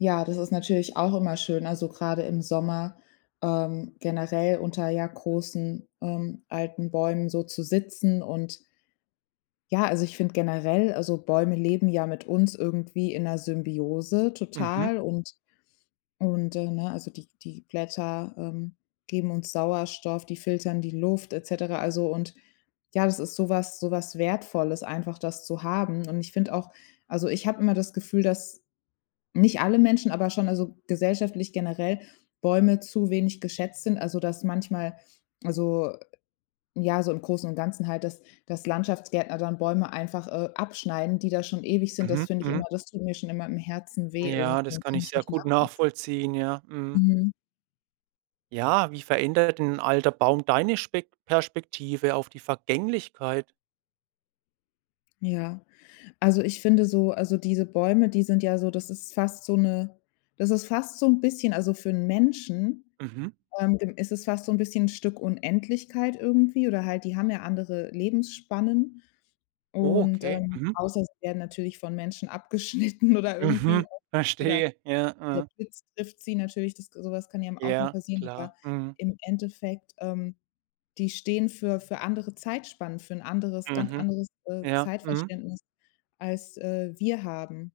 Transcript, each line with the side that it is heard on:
left: Ja, das ist natürlich auch immer schön, also gerade im Sommer, ähm, generell unter, ja, großen, ähm, alten Bäumen so zu sitzen. Und ja, also ich finde generell, also, Bäume leben ja mit uns irgendwie in 'ner Symbiose
right: Mhm.
left: total und und, äh, ne, also, die die Blätter, ähm, geben uns Sauerstoff, die filtern die Luft etc. also, und ja, das ist sowas sowas Wertvolles einfach, das zu haben. Und ich finde auch also, ich habe immer das Gefühl, dass nicht alle Menschen, aber schon also gesellschaftlich generell Bäume zu wenig geschätzt sind. Also, dass manchmal, also ja, so im Großen und Ganzen halt, dass dass Landschaftsgärtner dann Bäume einfach, äh, abschneiden, die da schon ewig sind. Das
right: Mhm
left: finde ich immer
right: mhm.
left: das tut mir schon immer im Herzen weh
right: Ja,
left: irgendwie.
right: das
left: Das
right: kann
left: kann
right: ich
left: ich
right: sehr
left: nicht
right: gut
left: nachvollziehen.
right: nachvollziehen. Ja, mhm.
left: Mhm.
right: Ja, wie verändert 'n alter Baum deine Spek Perspektive auf die Vergänglichkeit?
left: Ja. Also, ich finde so also, diese Bäume, die sind ja so das ist fast so 'ne das ist fast so 'n bisschen also für 'n Menschen,
right: Mhm.
left: ähm, g ist es fast so 'n bisschen Stück Unendlichkeit irgendwie oder halt die haben ja andere Lebensspannen
right: Oh,
left: und,
right: okay.
left: ähm
right: Mhm.
left: außer sie werden natürlich von Menschen abgeschnitten oder
right: Mhm,
left: irgendwie oder
right: verstehe. Ja,
left: [unintelligible] der
right: ah.
left: Blitz trifft sie natürlich, das ge sowas kann ja m auch mal
right: Ja
left: passieren.
right: klar.
left: Aber
right: Mhm.
left: im Endeffekt, ähm, die stehen für für andere Zeitspannen, für 'n anderes ganz
right: Mhm.
left: anderes, äh,
right: Ja, mhm.
left: Zeitverständnis, als, äh, wir haben.